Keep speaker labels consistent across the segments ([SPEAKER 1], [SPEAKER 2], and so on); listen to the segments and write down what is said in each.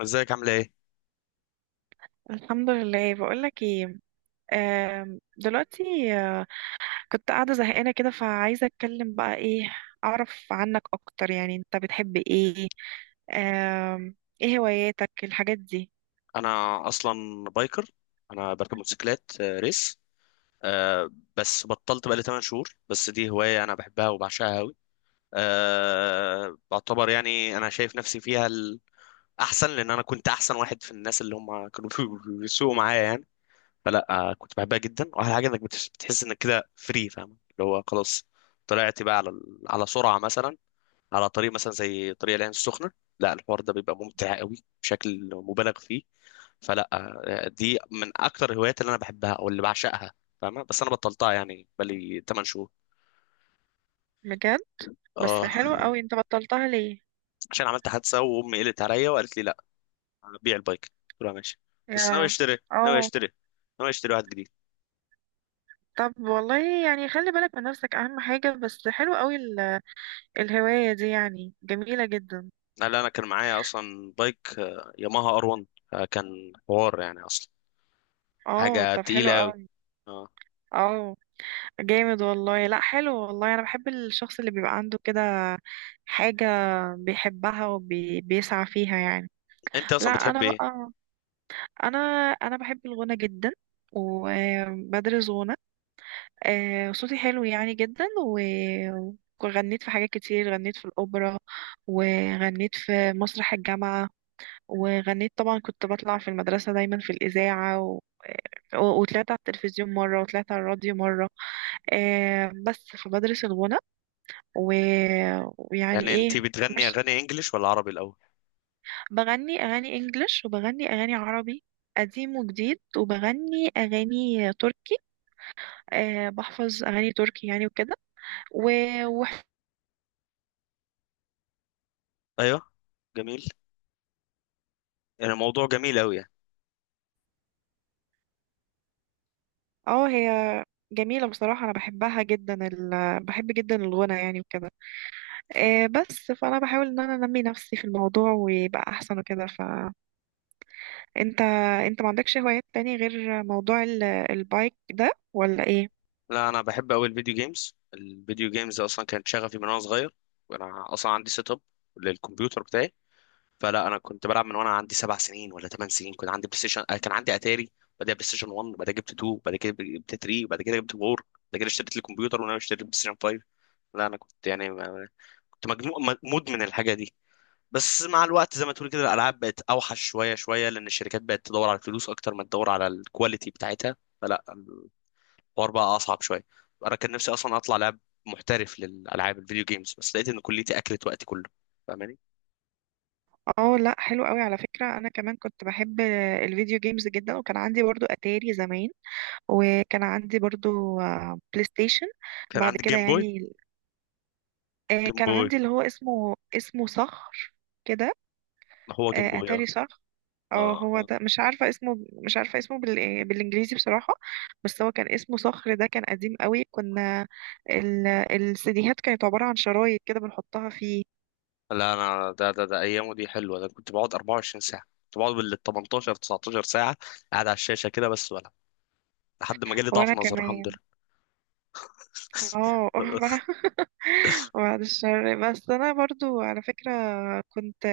[SPEAKER 1] ازيك؟ عامله ايه؟
[SPEAKER 2] الحمد لله، بقولك ايه. دلوقتي آه، كنت قاعدة زهقانة كده، فعايزة اتكلم بقى. ايه اعرف عنك اكتر، يعني انت بتحب ايه؟ آم، ايه هواياتك، الحاجات دي؟
[SPEAKER 1] انا اصلا بايكر. انا بركب موتوسيكلات، ريس. آه، بس بطلت بقالي 8 شهور. بس دي هوايه انا بحبها وبعشقها قوي. بعتبر يعني انا شايف نفسي فيها الاحسن، لان انا كنت احسن واحد في الناس اللي هم كانوا بيسوقوا معايا يعني. فلا، كنت بحبها جدا، واحلى حاجه انك بتحس انك كده فري، فاهم اللي هو خلاص، طلعت بقى على سرعه مثلا، على طريق مثلا زي طريق العين السخنه. لا الحوار ده بيبقى ممتع قوي بشكل مبالغ فيه. فلا، دي من اكتر الهوايات اللي انا بحبها او اللي بعشقها، فاهمة؟ بس انا بطلتها يعني بقالي 8 شهور.
[SPEAKER 2] بجد؟ بس
[SPEAKER 1] اه.
[SPEAKER 2] حلو قوي، انت بطلتها ليه؟
[SPEAKER 1] عشان عملت حادثة، وامي قلت عليا وقالت لي لا، بيع البايك. قلت لها ماشي. بس ناوي
[SPEAKER 2] يا.
[SPEAKER 1] اشتري، ناوي
[SPEAKER 2] اه.
[SPEAKER 1] اشتري، ناوي اشتري واحد جديد.
[SPEAKER 2] طب والله يعني خلي بالك من نفسك اهم حاجة، بس حلو قوي الهواية دي يعني جميلة جدا.
[SPEAKER 1] لا انا كان معايا اصلا بايك، ياماها ار 1. كان حوار يعني اصلا،
[SPEAKER 2] اه
[SPEAKER 1] حاجة
[SPEAKER 2] طب حلو
[SPEAKER 1] تقيلة قوي.
[SPEAKER 2] قوي.
[SPEAKER 1] اه.
[SPEAKER 2] اه جامد والله. لا حلو والله، انا بحب الشخص اللي بيبقى عنده كده حاجة بيحبها وبيسعى فيها يعني.
[SPEAKER 1] انت
[SPEAKER 2] لا
[SPEAKER 1] اصلا بتحب
[SPEAKER 2] انا
[SPEAKER 1] ايه؟
[SPEAKER 2] بقى، انا انا بحب الغنى جدا وبدرس غنى. صوتي حلو يعني جدا و وغنيت في حاجات كتير. غنيت في الأوبرا، وغنيت في مسرح الجامعة، وغنيت طبعا. كنت بطلع في المدرسة دايما في الإذاعة، وطلعت على التلفزيون مرة وطلعت على الراديو مرة. بس فبدرس الغنى و... ويعني
[SPEAKER 1] يعني انت
[SPEAKER 2] ايه.
[SPEAKER 1] بتغني
[SPEAKER 2] ماشي.
[SPEAKER 1] اغاني انجليش ولا عربي الاول؟
[SPEAKER 2] بغني اغاني انجلش وبغني اغاني عربي قديم وجديد، وبغني اغاني تركي. أه بحفظ اغاني تركي يعني وكده. و... و...
[SPEAKER 1] ايوه، جميل، يعني موضوع جميل قوي.
[SPEAKER 2] اه هي جميلة بصراحة، أنا بحبها جدا، بحب جدا الغنى يعني وكده. أه بس فأنا بحاول إن أنا أنمي نفسي في الموضوع ويبقى أحسن وكده. فأنت ما عندكش هوايات تاني غير موضوع البايك ده ولا إيه؟
[SPEAKER 1] لا انا بحب قوي الفيديو جيمز. الفيديو جيمز اصلا كانت شغفي من وانا صغير، وانا اصلا عندي سيت اب للكمبيوتر بتاعي. فلا انا كنت بلعب من وانا عندي 7 سنين ولا 8 سنين. كنت عندي بلاي ستيشن، كان عندي اتاري، بعدها بلاي ستيشن 1، بعد كده جبت 2، بعد كده جبت 3، بعد كده جبت 4، بعد كده اشتريت الكمبيوتر، وانا اشتريت بلاي ستيشن 5. لا انا كنت يعني كنت مدمن الحاجه دي. بس مع الوقت زي ما تقول كده، الالعاب بقت اوحش شويه شويه، لان الشركات بقت تدور على الفلوس اكتر ما تدور على الكواليتي بتاعتها. فلا الحوار بقى اصعب شويه. انا كان نفسي اصلا اطلع لاعب محترف للالعاب الفيديو جيمز، بس لقيت ان كليتي اكلت وقتي كله، فاهماني؟
[SPEAKER 2] اه لا حلو قوي على فكرة، انا كمان كنت بحب الفيديو جيمز جدا، وكان عندي برضو اتاري زمان، وكان عندي برضو بلاي ستيشن
[SPEAKER 1] كان
[SPEAKER 2] بعد
[SPEAKER 1] عندي
[SPEAKER 2] كده
[SPEAKER 1] جيم بوي.
[SPEAKER 2] يعني.
[SPEAKER 1] جيم
[SPEAKER 2] كان
[SPEAKER 1] بوي.
[SPEAKER 2] عندي اللي هو اسمه صخر كده.
[SPEAKER 1] ما هو جيم بوي، اه،
[SPEAKER 2] اتاري صخر. اه
[SPEAKER 1] اه،
[SPEAKER 2] هو
[SPEAKER 1] اه.
[SPEAKER 2] ده مش عارفة اسمه، مش عارفة اسمه بالانجليزي بصراحة. بس هو كان اسمه صخر، ده كان قديم قوي. كنا السيديهات كانت عبارة عن شرايط كده بنحطها فيه.
[SPEAKER 1] لا انا، ده ايامه دي حلوه، ده كنت بقعد 24 ساعه، كنت بقعد بال 18 19 ساعه قاعد على الشاشه كده بس، ولا لحد ما جالي ضعف
[SPEAKER 2] وانا
[SPEAKER 1] نظر، الحمد
[SPEAKER 2] كمان
[SPEAKER 1] لله.
[SPEAKER 2] اه. بعد الشر. بس انا برضو على فكرة كنت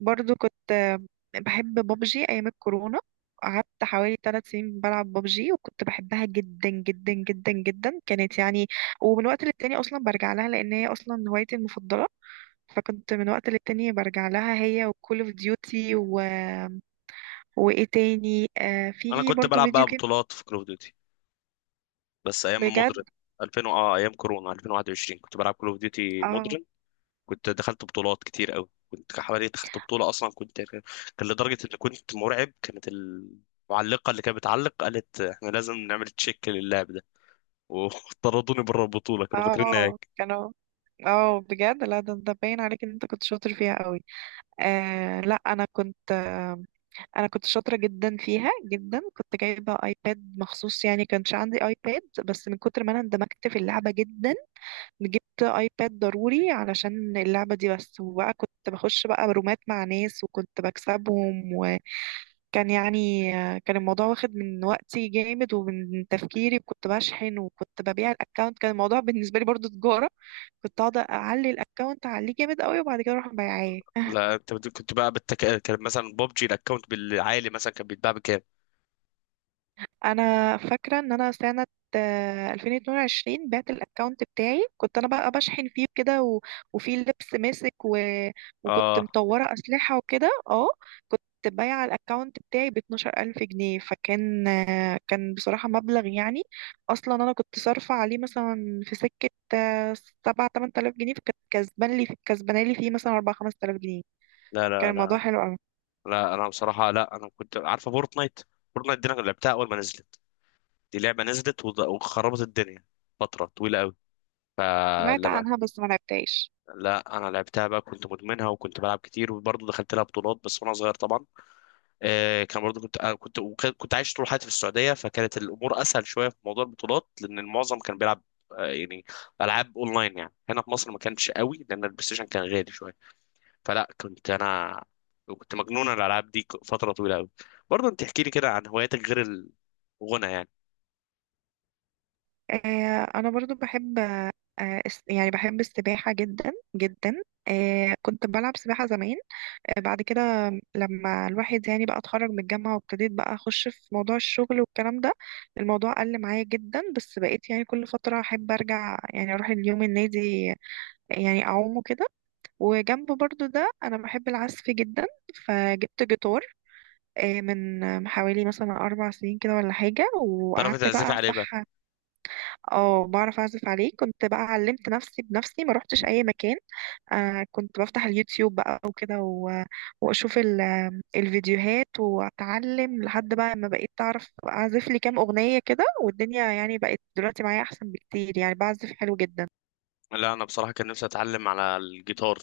[SPEAKER 2] برضو كنت بحب بابجي ايام الكورونا. قعدت حوالي 3 سنين بلعب بابجي وكنت بحبها جدا جدا جدا جدا، كانت يعني. ومن وقت للتاني اصلا برجع لها، لان هي اصلا هوايتي المفضلة. فكنت من وقت للتاني برجع لها، هي وكول اوف ديوتي وايه تاني؟ آه
[SPEAKER 1] انا
[SPEAKER 2] في
[SPEAKER 1] كنت
[SPEAKER 2] برضو
[SPEAKER 1] بلعب
[SPEAKER 2] فيديو
[SPEAKER 1] بقى
[SPEAKER 2] جيم.
[SPEAKER 1] بطولات في كول اوف ديوتي، بس ايام
[SPEAKER 2] بجد؟
[SPEAKER 1] مودرن 2000 ايام كورونا 2021 كنت بلعب كول اوف ديوتي.
[SPEAKER 2] اه
[SPEAKER 1] كنت دخلت بطولات كتير قوي، كنت حوالي دخلت بطولة، أصلا كان لدرجة إن كنت مرعب، كانت المعلقة اللي كانت بتعلق قالت إحنا لازم نعمل تشيك للاعب ده. وطردوني بره البطولة، كانوا فاكريني
[SPEAKER 2] اه.
[SPEAKER 1] هيك.
[SPEAKER 2] كانوا اه. بجد لا، ده انت باين عليك ان انت كنت شاطر فيها قوي. آه لا، انا كنت شاطره جدا فيها جدا، كنت جايبه ايباد مخصوص يعني. كانش عندي ايباد، بس من كتر ما انا اندمجت في اللعبه جدا جبت ايباد ضروري علشان اللعبه دي بس. وبقى كنت بخش بقى رومات مع ناس وكنت بكسبهم، كان يعني كان الموضوع واخد من وقتي جامد ومن تفكيري. كنت بشحن وكنت ببيع الاكونت، كان الموضوع بالنسبه لي برضو تجاره. كنت اقعد اعلي الاكونت اعليه جامد قوي وبعد كده اروح مبيعاه.
[SPEAKER 1] لا أنت كنت بقى كان مثلا ببجي الأكونت بالعالي، مثلا كان بيتباع بكام؟
[SPEAKER 2] انا فاكره ان انا سنه 2022 بعت الاكونت بتاعي، كنت انا بقى بشحن فيه كده وفيه لبس ماسك وكنت
[SPEAKER 1] آه
[SPEAKER 2] مطوره اسلحه وكده اه. كنت بايعه الاكونت بتاعي ب 12,000 جنيه، فكان آه، كان بصراحه مبلغ يعني. اصلا انا كنت صارفه عليه مثلا في سكه آه، 7 8,000 جنيه، فكانت كسبان لي، كسبانه لي فيه مثلا 4 5,000 جنيه.
[SPEAKER 1] لا
[SPEAKER 2] كان
[SPEAKER 1] لا
[SPEAKER 2] الموضوع
[SPEAKER 1] لا
[SPEAKER 2] حلو قوي.
[SPEAKER 1] لا، أنا بصراحة لا، أنا كنت عارفة فورتنايت. فورتنايت دي أنا لعبتها أول ما نزلت. دي لعبة نزلت وخربت الدنيا فترة طويلة قوي.
[SPEAKER 2] سمعت
[SPEAKER 1] فلما،
[SPEAKER 2] عنها بس ما لعبتهاش.
[SPEAKER 1] لا انا لعبتها بقى، كنت مدمنها وكنت بلعب كتير، وبرضه دخلت لها بطولات، بس وانا صغير طبعا. كان برضه كنت آه كنت وك- كنت عايش طول حياتي في السعوديه، فكانت الامور اسهل شويه في موضوع البطولات، لان المعظم كان بيلعب يعني العاب اونلاين. يعني هنا في مصر ما كانش قوي، لان البلاي ستيشن كان غالي شويه. فلا انا كنت مجنون على الالعاب دي، فتره طويله قوي. برضه انت احكي لي كده عن هواياتك غير الغنى يعني.
[SPEAKER 2] انا برضو بحب، يعني بحب السباحة جدا جدا. كنت بلعب سباحة زمان. بعد كده لما الواحد يعني بقى اتخرج من الجامعة، وابتديت بقى اخش في موضوع الشغل والكلام ده، الموضوع قل معايا جدا. بس بقيت يعني كل فترة احب ارجع، يعني اروح اليوم النادي، يعني اعومه كده. وجنب برضو ده انا بحب العزف جدا، فجبت جيتار من حوالي مثلا 4 سنين كده ولا حاجة،
[SPEAKER 1] تعرف
[SPEAKER 2] وقعدت
[SPEAKER 1] تعزف
[SPEAKER 2] بقى
[SPEAKER 1] عليه بقى؟
[SPEAKER 2] افتح. اه بعرف اعزف عليه، كنت بقى علمت نفسي بنفسي ما روحتش اي مكان. كنت بفتح اليوتيوب بقى وكده واشوف الفيديوهات واتعلم لحد بقى ما بقيت اعرف اعزف لي كام اغنية كده. والدنيا يعني بقت دلوقتي معايا احسن بكتير، يعني بعزف حلو جدا.
[SPEAKER 1] لا انا بصراحه كان نفسي اتعلم على الجيتار،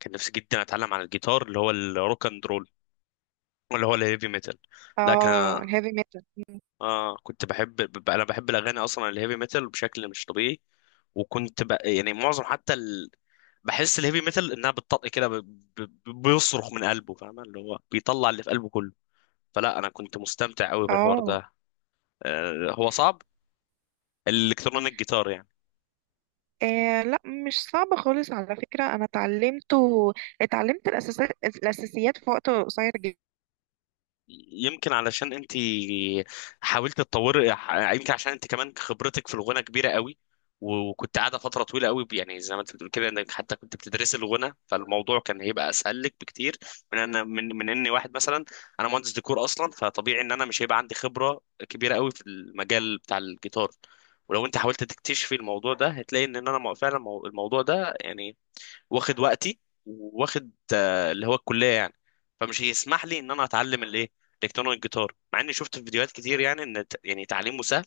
[SPEAKER 1] كان نفسي جدا اتعلم على الجيتار، اللي هو الروك اند رول، اللي هو الهيفي ميتال. لكن،
[SPEAKER 2] اه الهيفي ميتال.
[SPEAKER 1] اه كنت بحب، انا بحب الاغاني اصلا الهيفي ميتال بشكل مش طبيعي، يعني معظم حتى بحس الهيفي ميتال انها بتطق كده، بيصرخ من قلبه، فاهم اللي هو بيطلع اللي في قلبه كله. فلا انا كنت مستمتع قوي بالحوار
[SPEAKER 2] اه.
[SPEAKER 1] ده. هو صعب الالكترونيك جيتار يعني؟
[SPEAKER 2] آه لا، مش صعب خالص على فكرة، أنا اتعلمت الأساسات، الأساسيات في وقت قصير جدا.
[SPEAKER 1] يمكن علشان انت حاولت تطوري، يمكن عشان انت كمان خبرتك في الغنى كبيره قوي، وكنت قاعده فتره طويله قوي، يعني زي ما انت بتقول كده انك حتى كنت بتدرسي الغنى، فالموضوع كان هيبقى اسهل لك بكتير من ان من من اني واحد مثلا، انا مهندس ديكور اصلا، فطبيعي ان انا مش هيبقى عندي خبره كبيره قوي في المجال بتاع الجيتار. ولو انت حاولت تكتشفي الموضوع ده، هتلاقي ان انا فعلا، الموضوع ده يعني واخد وقتي، واخد اللي هو الكليه يعني. فمش هيسمح لي ان انا اتعلم الايه، الكترونيك جيتار، مع اني شفت في فيديوهات كتير يعني ان يعني تعليمه سهل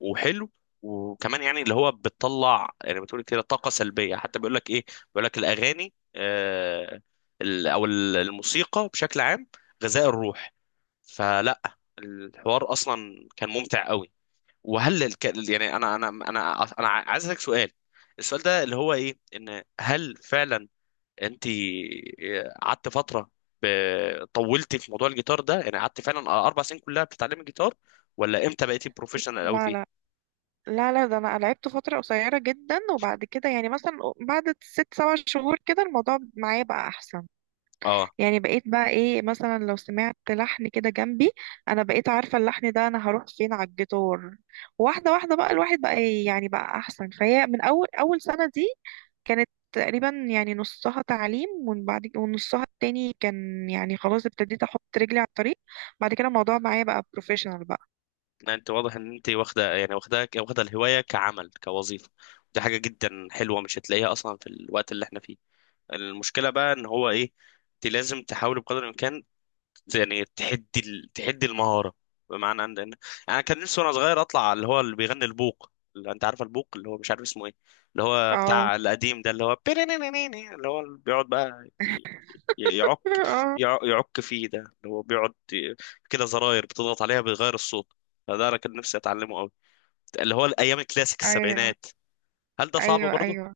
[SPEAKER 1] وحلو. وكمان يعني اللي هو بتطلع، يعني بتقول كده طاقه سلبيه، حتى بيقول لك ايه، بيقول لك الاغاني، الموسيقى بشكل عام غذاء الروح. فلا الحوار اصلا كان ممتع قوي. وهل يعني انا عايز اسالك سؤال، السؤال ده اللي هو ايه، ان هل فعلا انت قعدت فتره، طولتي في موضوع الجيتار ده، يعني قعدت فعلا 4 سنين كلها بتتعلمي جيتار؟ ولا امتى بقيتي بروفيشنال قوي
[SPEAKER 2] لا، لا،
[SPEAKER 1] فيه؟
[SPEAKER 2] لا، لا، ده انا لعبته فتره قصيره جدا. وبعد كده يعني مثلا بعد ست سبع شهور كده الموضوع معايا بقى احسن.
[SPEAKER 1] اه.
[SPEAKER 2] يعني بقيت بقى ايه، مثلا لو سمعت لحن كده جنبي، انا بقيت عارفه اللحن ده انا هروح فين على الجيتار. واحده واحده بقى الواحد بقى إيه، يعني بقى احسن. فهي من اول اول سنه دي كانت تقريبا يعني نصها تعليم، ومن بعد ونصها التاني كان يعني خلاص ابتديت احط رجلي على الطريق. بعد كده الموضوع معايا بقى بروفيشنال بقى.
[SPEAKER 1] لا، انت واضح ان انت واخده، يعني واخده واخده الهوايه كعمل، كوظيفه. دي حاجه جدا حلوه مش هتلاقيها اصلا في الوقت اللي احنا فيه. المشكله بقى ان هو ايه، انت لازم تحاولي بقدر الامكان يعني تحدي المهارة. بمعنى ان انا كان نفسي وانا صغير اطلع اللي هو اللي بيغني البوق، اللي انت عارف البوق اللي هو مش عارف اسمه ايه، اللي هو
[SPEAKER 2] اه.
[SPEAKER 1] بتاع القديم ده، اللي هو بيرينينينيني، اللي هو اللي بيقعد بقى يعك،
[SPEAKER 2] اه.
[SPEAKER 1] يعك فيه، ده اللي هو بيقعد كده زراير بتضغط عليها بيغير الصوت. فده انا كان نفسي اتعلمه قوي، اللي هو الايام الكلاسيك
[SPEAKER 2] ايوه
[SPEAKER 1] السبعينات. هل ده صعب
[SPEAKER 2] ايوه
[SPEAKER 1] برضه؟
[SPEAKER 2] ايوه،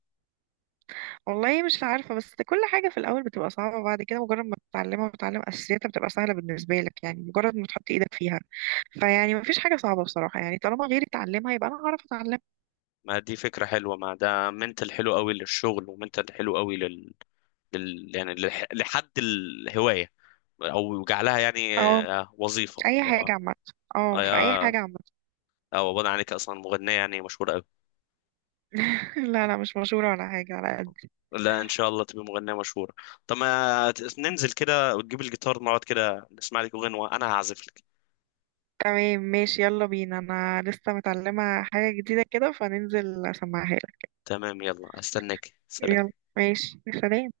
[SPEAKER 2] والله مش عارفة، بس كل حاجة في الأول بتبقى صعبة وبعد كده مجرد ما تتعلمها وتتعلم أساسياتها بتبقى سهلة بالنسبة لك، يعني مجرد ما تحط إيدك فيها فيعني مفيش حاجة صعبة بصراحة. يعني طالما غيري اتعلمها يبقى أنا هعرف أتعلم.
[SPEAKER 1] ما دي فكرة حلوة، ما ده منتل حلو قوي للشغل ومنتل حلو قوي يعني لحد الهواية، او جعلها يعني
[SPEAKER 2] أه
[SPEAKER 1] وظيفه،
[SPEAKER 2] أي حاجة عامة. أه في أي
[SPEAKER 1] آه،
[SPEAKER 2] حاجة عامة.
[SPEAKER 1] او ابعد عنك اصلا مغنيه يعني مشهوره قوي.
[SPEAKER 2] لا لا مش مشهورة ولا حاجة على قد.
[SPEAKER 1] لا ان شاء الله تبقى مغنيه مشهوره. طب ما ننزل كده وتجيب الجيتار، نقعد كده نسمع لك اغنيه وانا هعزف لك.
[SPEAKER 2] تمام ماشي يلا بينا، أنا لسه متعلمة حاجة جديدة كده فننزل أسمعها لك.
[SPEAKER 1] تمام يلا استناك، سلام.
[SPEAKER 2] يلا ماشي سلام.